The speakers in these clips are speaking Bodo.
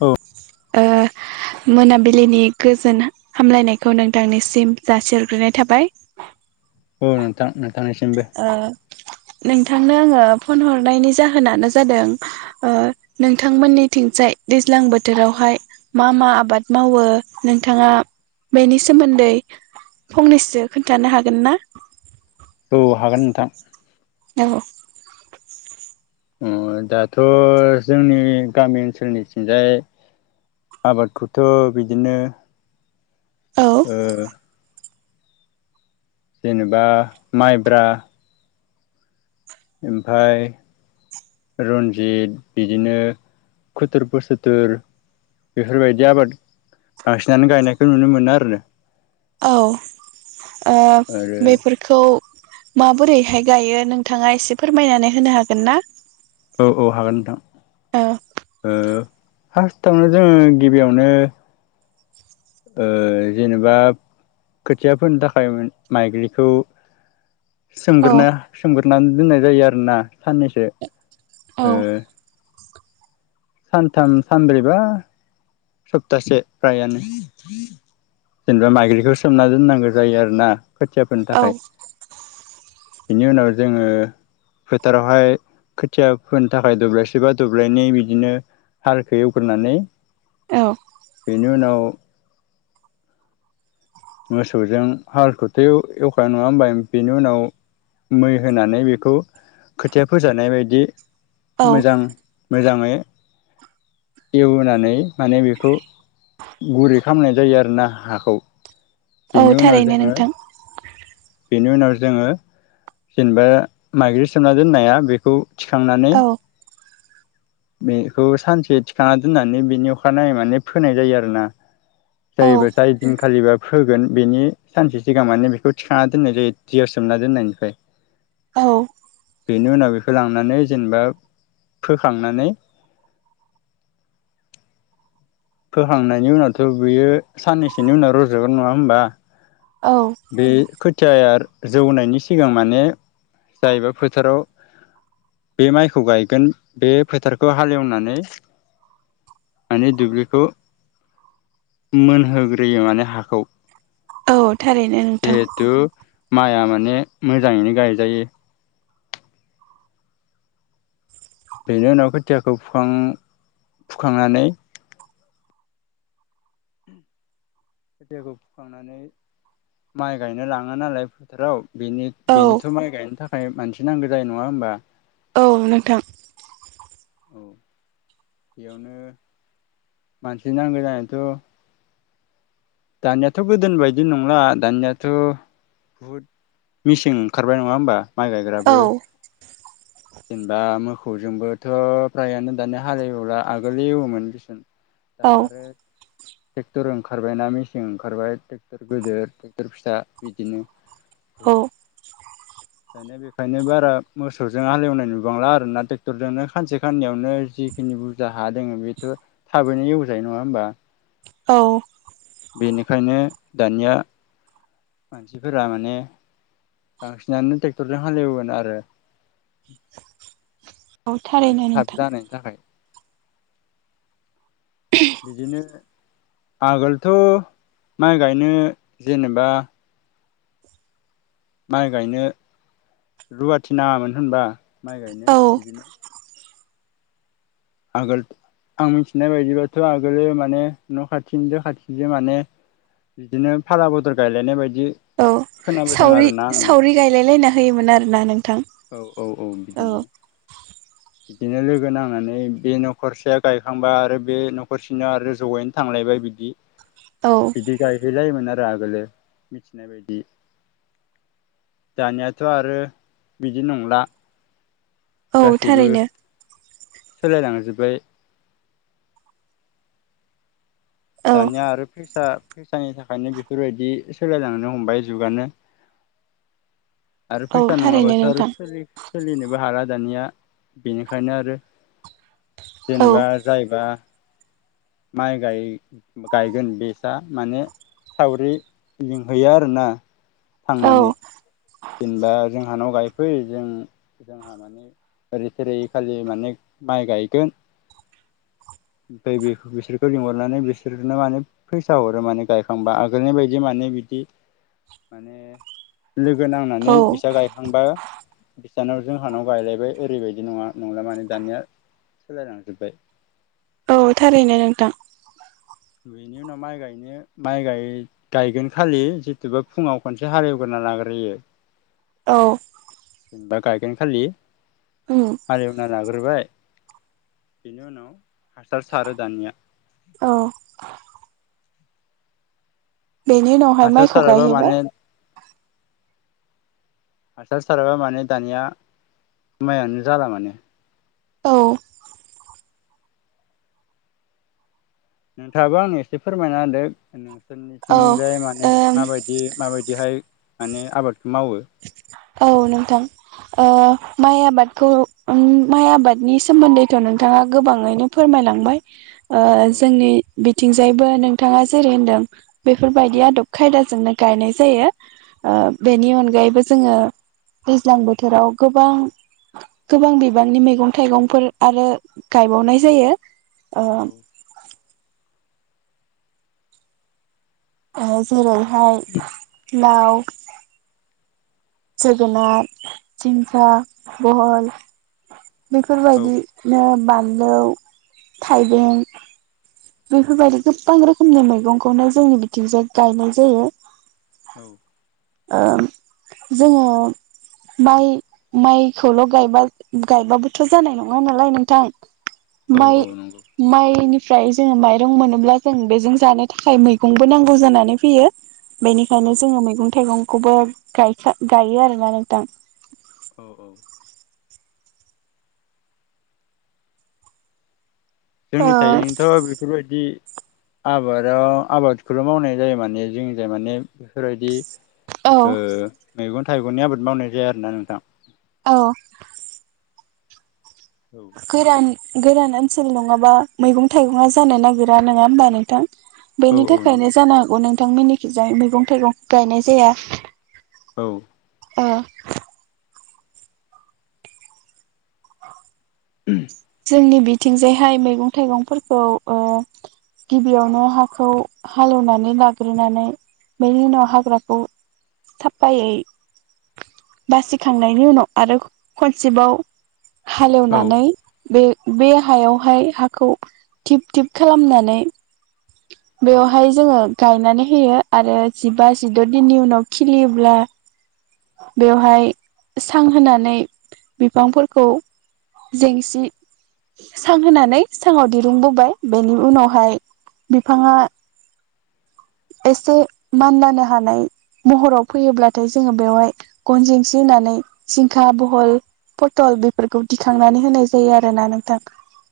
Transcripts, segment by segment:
औ ओ मोनाबिलिनि गोजोन हामलायनायखौ नोंथांनिसिम जासिहरग्रोनाय थाबाय औ नोंथां नोंथांनिसिमबो ओ नोंथांनो आङो फन हरनायनि जाहोनानो जादों ओ नोंथांमोननिथिंजाय दैज्लां बोथोरावहाय मा मा आबाद मावो नोंथाङा बेनि सोमोन्दै फंनैसो खोन्थानो हागोन ना? औ हागोन नोंथां औ ओ दाथ' जोंनि गामि ओनसोलनिथिंजाय आबादखौथ' बिदिनो औ ओ जेनेबा माइब्रा ओमफाय रन्जित बिदिनो खुथुर पुसुथुर बेफोरबायदि आबाद बांसिनानो गायनायखौ नुनो मोनो आरो औ ओ आरो बेफोरखौ माबोरैहाय गायो नोंथाङा एसे फोरमायनानै होनो हागोन ना? औ औ हागोन नोंथां। औ। ओ फार्स्टआवनो जोङो गिबियावनो ओ जेनेबा खोथियाफोरनि थाखाय माइग्खौ औ सोमग्रोहा सोमग्रोनो सोमनानै दोननाय जायो आरोना साननैसो। औ ओ सानथाम सानब्रैबा सप्तासे फ्रायानो जेनेबा माइज्लिखौ सोमना दोननांगौ जायो आरोना। खोथिया फोनो औ थाखाय। बेनि उनाव जोङो फोथारावहाय खोथिया फोनो थाखाय दब्लायसे बा दब्लायनै बिदिनो हालखौ एवग्रोनानै औ। बेनि उनाव मोसौजों हालखौथ' एवख [unintelligible] नङा होनबा बेनि उनाव मै होनानै बेखौ खोथिया फोजानाय बायदि औ मोजां मोजाङै एवनानै माने बेखौ गुरै खालामनाय जायो आरो ना हाखौ। औ बेनि उनाव थारैनो जोङो नोंथां। बेनि उनाव जोङो जेनेबा माइज्लि सोमना दोननाया बेखौ थिखांनानै औ बेखौ सानसे थिखांना दोननानै बेनि अखानायै माने फोनाय जायो आरोना। औ जायो बाथाय दिनखालि होगोन बेनि सानसे सिगां मानो बेखौ थि खांना दोननाय जायो दैयाव सोमना दोननायनिफ्राय। औ बेनि उनाव बेखौ लांनानै जेनेबा फोखांनानै फोखांनायनि उनावथ' बियो साननैसोनि उनाव रज'गोन नङा होमबा? औ बे खोथियाया जौनायनि सिगां माने जायबा फोथाराव बे माइखौ गायगोन बे फोथारखौ हालेवनानै माने दुब्लि खौ मोनहोग्रोयो माने हाखौ। औ थारैनो नोंथां। जिहेथु माइआ माने मोजाङैनो गायजायो। बेनि उनाव खोथियाखौ फुखां फुखांनानै खोथियाखौ फुखांनानै माइ गायनो लाङो नालाय फोथाराव बिनि औ बेनोथ' माइ गायनो थाख फाइभ मानसे नांगौ जायो नङा होमबा? औ नोंथां। औ बेयावनो मानसि नांगौ जानायाथ' दानियाथ' गोदोनि बायदि नंला दानियाथ' बहुद मिसिन ओंखारबाय नङा होमबा? माइ औ गायग्राबो जेनेबा मो जोंबोथ' फ्रायानो दानिया हालेवला आगोल एवोमोन देसुन दा औ आरो ट्रेक्टर ओंखारबायना मि सिन ओंखारबाय ट्रेक्टर गेदिर ट्रेक्टर फिसा बिदिनो। औ बहुद दानिया बे ओंखायनो बारा मोसौजों हालेवनाय नुबांला आरो ना ट्रेक्टरजोंनो सानसे साननैयावनो जिखिनि बुरजा हा दोङो बेथ' था थाबैनो एउ जायो नङा होनोमबा। औ। बेनिखायनो दानिया मानसिफोरा माने बांसिनानो ट्रेकटरजों हालेवगोन आरो। औ माने थारैनो थाब नोंथां। जानायनि थाखाय बिदिनो आगोलथ' माय गायनो जेनेबा माय गायनो रुवाथि नाङामोन होनबा। माय गायनो औ बिदिनो आगोल आं मिथिनाय बायदिबाथ' आगोलो माने न खाथिनिजों खाथिजों माने बिदिनो फाला बदल गायलायनाय बायदि औ खोनाबोदों सावरि आरोना आङो सावरि गायलाय लायना होयोमोन आरोना नोंथां औ औ औ। बिदिनो बिदिनो लोगो नांनानै बे नखरसेया गायखांबा आरो बे नखरसेनि आरो जयैनो थांलायबाय बिदि। औ बिदि गायहै लायो मोन आरो आगोलो मिथिनाय बायदि दानियाथ आरो बिदि नंला। औ थारैनो। सोलाय लांजोबबाय। औ दानिया आरो फैसा फैसानि थाखायनो बेफोर बायदि सोलायलांनो हमबाय जुगानो। आरो औ फैसा थारैनो नङाबाथ' आरो नोंथां सोलि सोलिनोबो हाला दानिया। बेनिखायनो आरो औ जेनेबा जायबा माय गाय गायगोन बेसा माने सावरि लिंहैयो आरोना। औ थांनानै जेनेबा जोंहानाव गाय फै जों जोंहा माने ओरै थोरै खालि माने माइ गायगोन। फै बि बिसोरखौ लिंहरनानै बिसोरनो माने फैसा हरो माने गायखांबा आगोलनि बायदि माने बिदि माने लोगो नांनानै औ बिसा गायखांबा जानाव जोंहानाव गायलायबाय ओरैबायदि नङा नंला माने दानिया सोलायलांजोबबाय। औ थारैनो नोंथां। बेनि उनाव माइ गायनो माइ गाय गायगोन खालि जितुबा फुंयाव खनसे हालेवग्रोना लाग्रोयो। औ बा गायगोन खालि उम हालेवना लाग्रोबाय। बिनि उनाव हासार सारो दानिया औ बेनि उनावहाय हासार माइखौ साराबा गायहैबाय। माने हासार साराबा माने दानिया माइयानो जाला माने। औ नोंथाङाबो आंनो एसे फोरमायना होदो [unintelligible] औ नोसोरनिथिंजाय माने ओम माबायदि माबायदिहाय माने आबादखौ मावो। औ नोंथां माइ आबादखौ माइ आबादनि सोमोन्दैथ' नोंथाङा गोबाङैनो फोरमायलांबाय। ओ जोंनि बिथिंजायबो नोंथाङा जेरै होनदों औ बेफोरबायदि आदब खायदाजोंनो गायनाय जायो बेनि अनगायैबो जोङो दैज्लां बोथोराव गोबां गोबां बिबांनि मैगं थाइगंफोर आरो गायबावनाय जायो। ओ औ ओ जेरै [unintelligible] लाव [inaudible] जोगोनार, जिंखा, बहल बेफोर औ बायदिनो [unintelligible] फानलौ, थाइबें बेफोरबायदि गोबां रोखोमनि मैगंखौनो जोंनि बिथिंजों गायनाय जायो। औ। ओ जोङो माइ माइखौल' गायबा गायबाबोथ' जानाय नङा नालाय नोंथां औ औ माइ- नंगौ माइनि ओमफ्राय जोङो माइरं मोनोब्ला जों बेजों जानो थाखाय मैगंबो नांगौ जानानै फैयो। औ बेनिखायनो जोङो मैगं थाइगंखौबो गायखा गायो आरोना नोंथां। औ औ। जोंनि ओ थाइजोंथ' बेफोरबायदि आबादाव आबादखौल' मावनाय जायो माने जोंनि जाय माने बेफोरबायदि औ ओ मैगं थाइगंनि आबाद मावनाय जाया आरोना नोंथां। औ। औ गोरान- गोरान ओनसोल नङाबा मैगं- थाइगङा जानो नागिरा नङा होमबा नोंथां? औ बेनि औ थाखायनो नंगौ जानो हागौ नों बिथांमोननिखिजों मैगं- थाइगं गायनाय जाया। औ। अ औ [unintelligible] जोंनि बि थिंजायहाय मैगं थाइगंफोरखौ ओ गिबियावनो हाखौ हालेवनानै लाग्रोनानै बेनि उनाव हाग्राखौ साफायै बासिखांनायनि उनाव आरो खनसेबाव औ हालेवनानै बे बे हायावहाय हाखौ थिब थिब खालामनानै बेवहाय जोङो गायनानै होयो आरो जिबा जिद' दिननि उनाव खिलियोब्ला बेवहाय सां होनानै बिफांफोरखौ जेंसि सां होनानै साङाव दिरुंबोबाय बेनि उनावहाय बिफाङा एसे मानलानो हानाय महराव फैयोब्लाथाय जोङो बेवहाय गन जेंसि होनानै जिंखा बहल पथल बेफोरखौ दिखांनानै होनाय जायो आरोना नोंथां।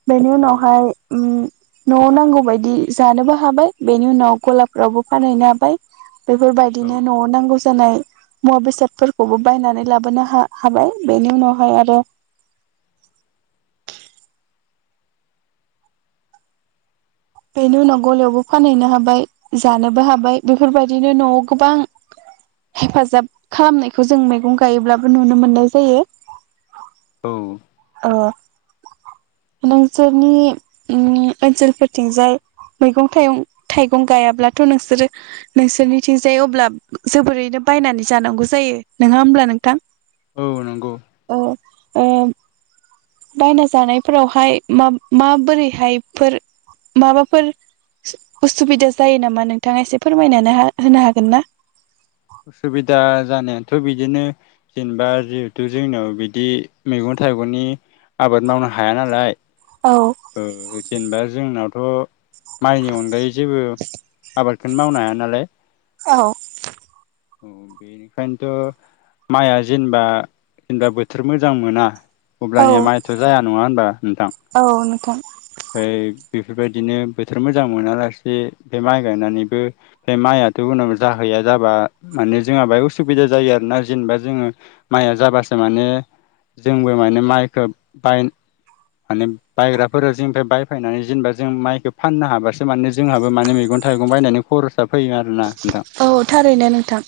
बेनि उनावहाय औ उम न'आव नांगौ बायदि जानोबो हाबाय बेनि उनाव गला फ्रावबो फानहैनो हाबाय। बेफोरबायदिनो न'आव नांगौ जानाय मुवा बेसादफोरखौबो बायनानै लाबोनो हा-हाबाय बेनि उनावहाय आरो बेनि उनाव गलायावबो फानहैनो हाबाय जानोबो हाबाय बेफोरबायदिनो न'आव गोबां हेफाजाब खालामनायखौ जों मैगं गायोब्लाबो नुनो मोननाय जायो। औ अ नोंसोरनि उम ओनसोलफोरथिंजाय मैगं थाइगं थाइगं गायाब्लाथ' नोंसोरो नोंसोरनिथिंजाय अब्ला जोबोरैनो बायनानै जानांगौ जायो नोङा ओमब्ला नोंथां? औ नंगौ। ओ ओ बायना जानायफोरावहाय मा मा बोरैहायफोर माबाफोर सु उसुबिदा जायो नामा नोंथाङा एसे फोरमायनानै हा होनो हागोन ना? उसुबिदा जानायाथ' बिदिनो जेनेबा जिहेथु जोंनियाव बिदि मैगं थाइगंनि आबाद मावनो हाया नालाय औ ओ जेनेबा जोंनावथ' माइनि अनगायै जेबो आबाद खोनो मावनो हाया नालाय। औ औ बेनिखायनोथ' माइआ जेनेबा जेनेबा बोथोर मोजां मोना औ अब्लानिया माइथ' जाया। नङा ओनबा? औ नों थां बेफोरबायदिनो बोथोर मोजां मोनालासे बे माइ गायनानैबो बे माइयाथ' उनाव जाहैया जाबा माने जोंहा बहाय उसुबिदा जायो आरोना जेनेबा जोङो माइआ जाबासो माने जोंबो माने माइखो बाय माने बायग्राफोरा जोंनि फ्राय बायफैनानै जेनबा जों माइखौ फाननो हाबासो माने जोंहाबो माने मैगं थाइगं बायनानै खरस औ थारैनो नोंथां।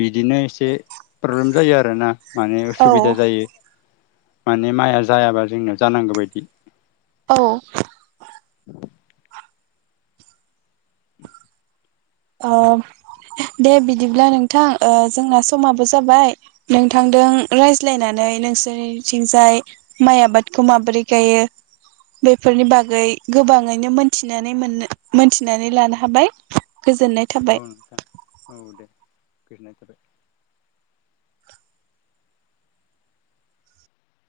बिदिनो एसे प्रब्लेम जायो आरोना माने औ उसुबिदा जायो। माने माइआ जायाबा जोंना जानांगौ बायदि औ। [inaudible] अ दे बिदिब्ला नोंथां ओ जोंना समाबो जाबाय नोंथांदों रायज्लायनानै नोंसोरनिथिंजाय माइ आबादखौ माबोरै गायो बेफोरनि बागै गोबाङैनो मोनथिनानै मोन मोनथिनानै लानो हाबाय गोजोननाय थाबाय औ नोथां औ दे। गोजोन्नाय थाबाय।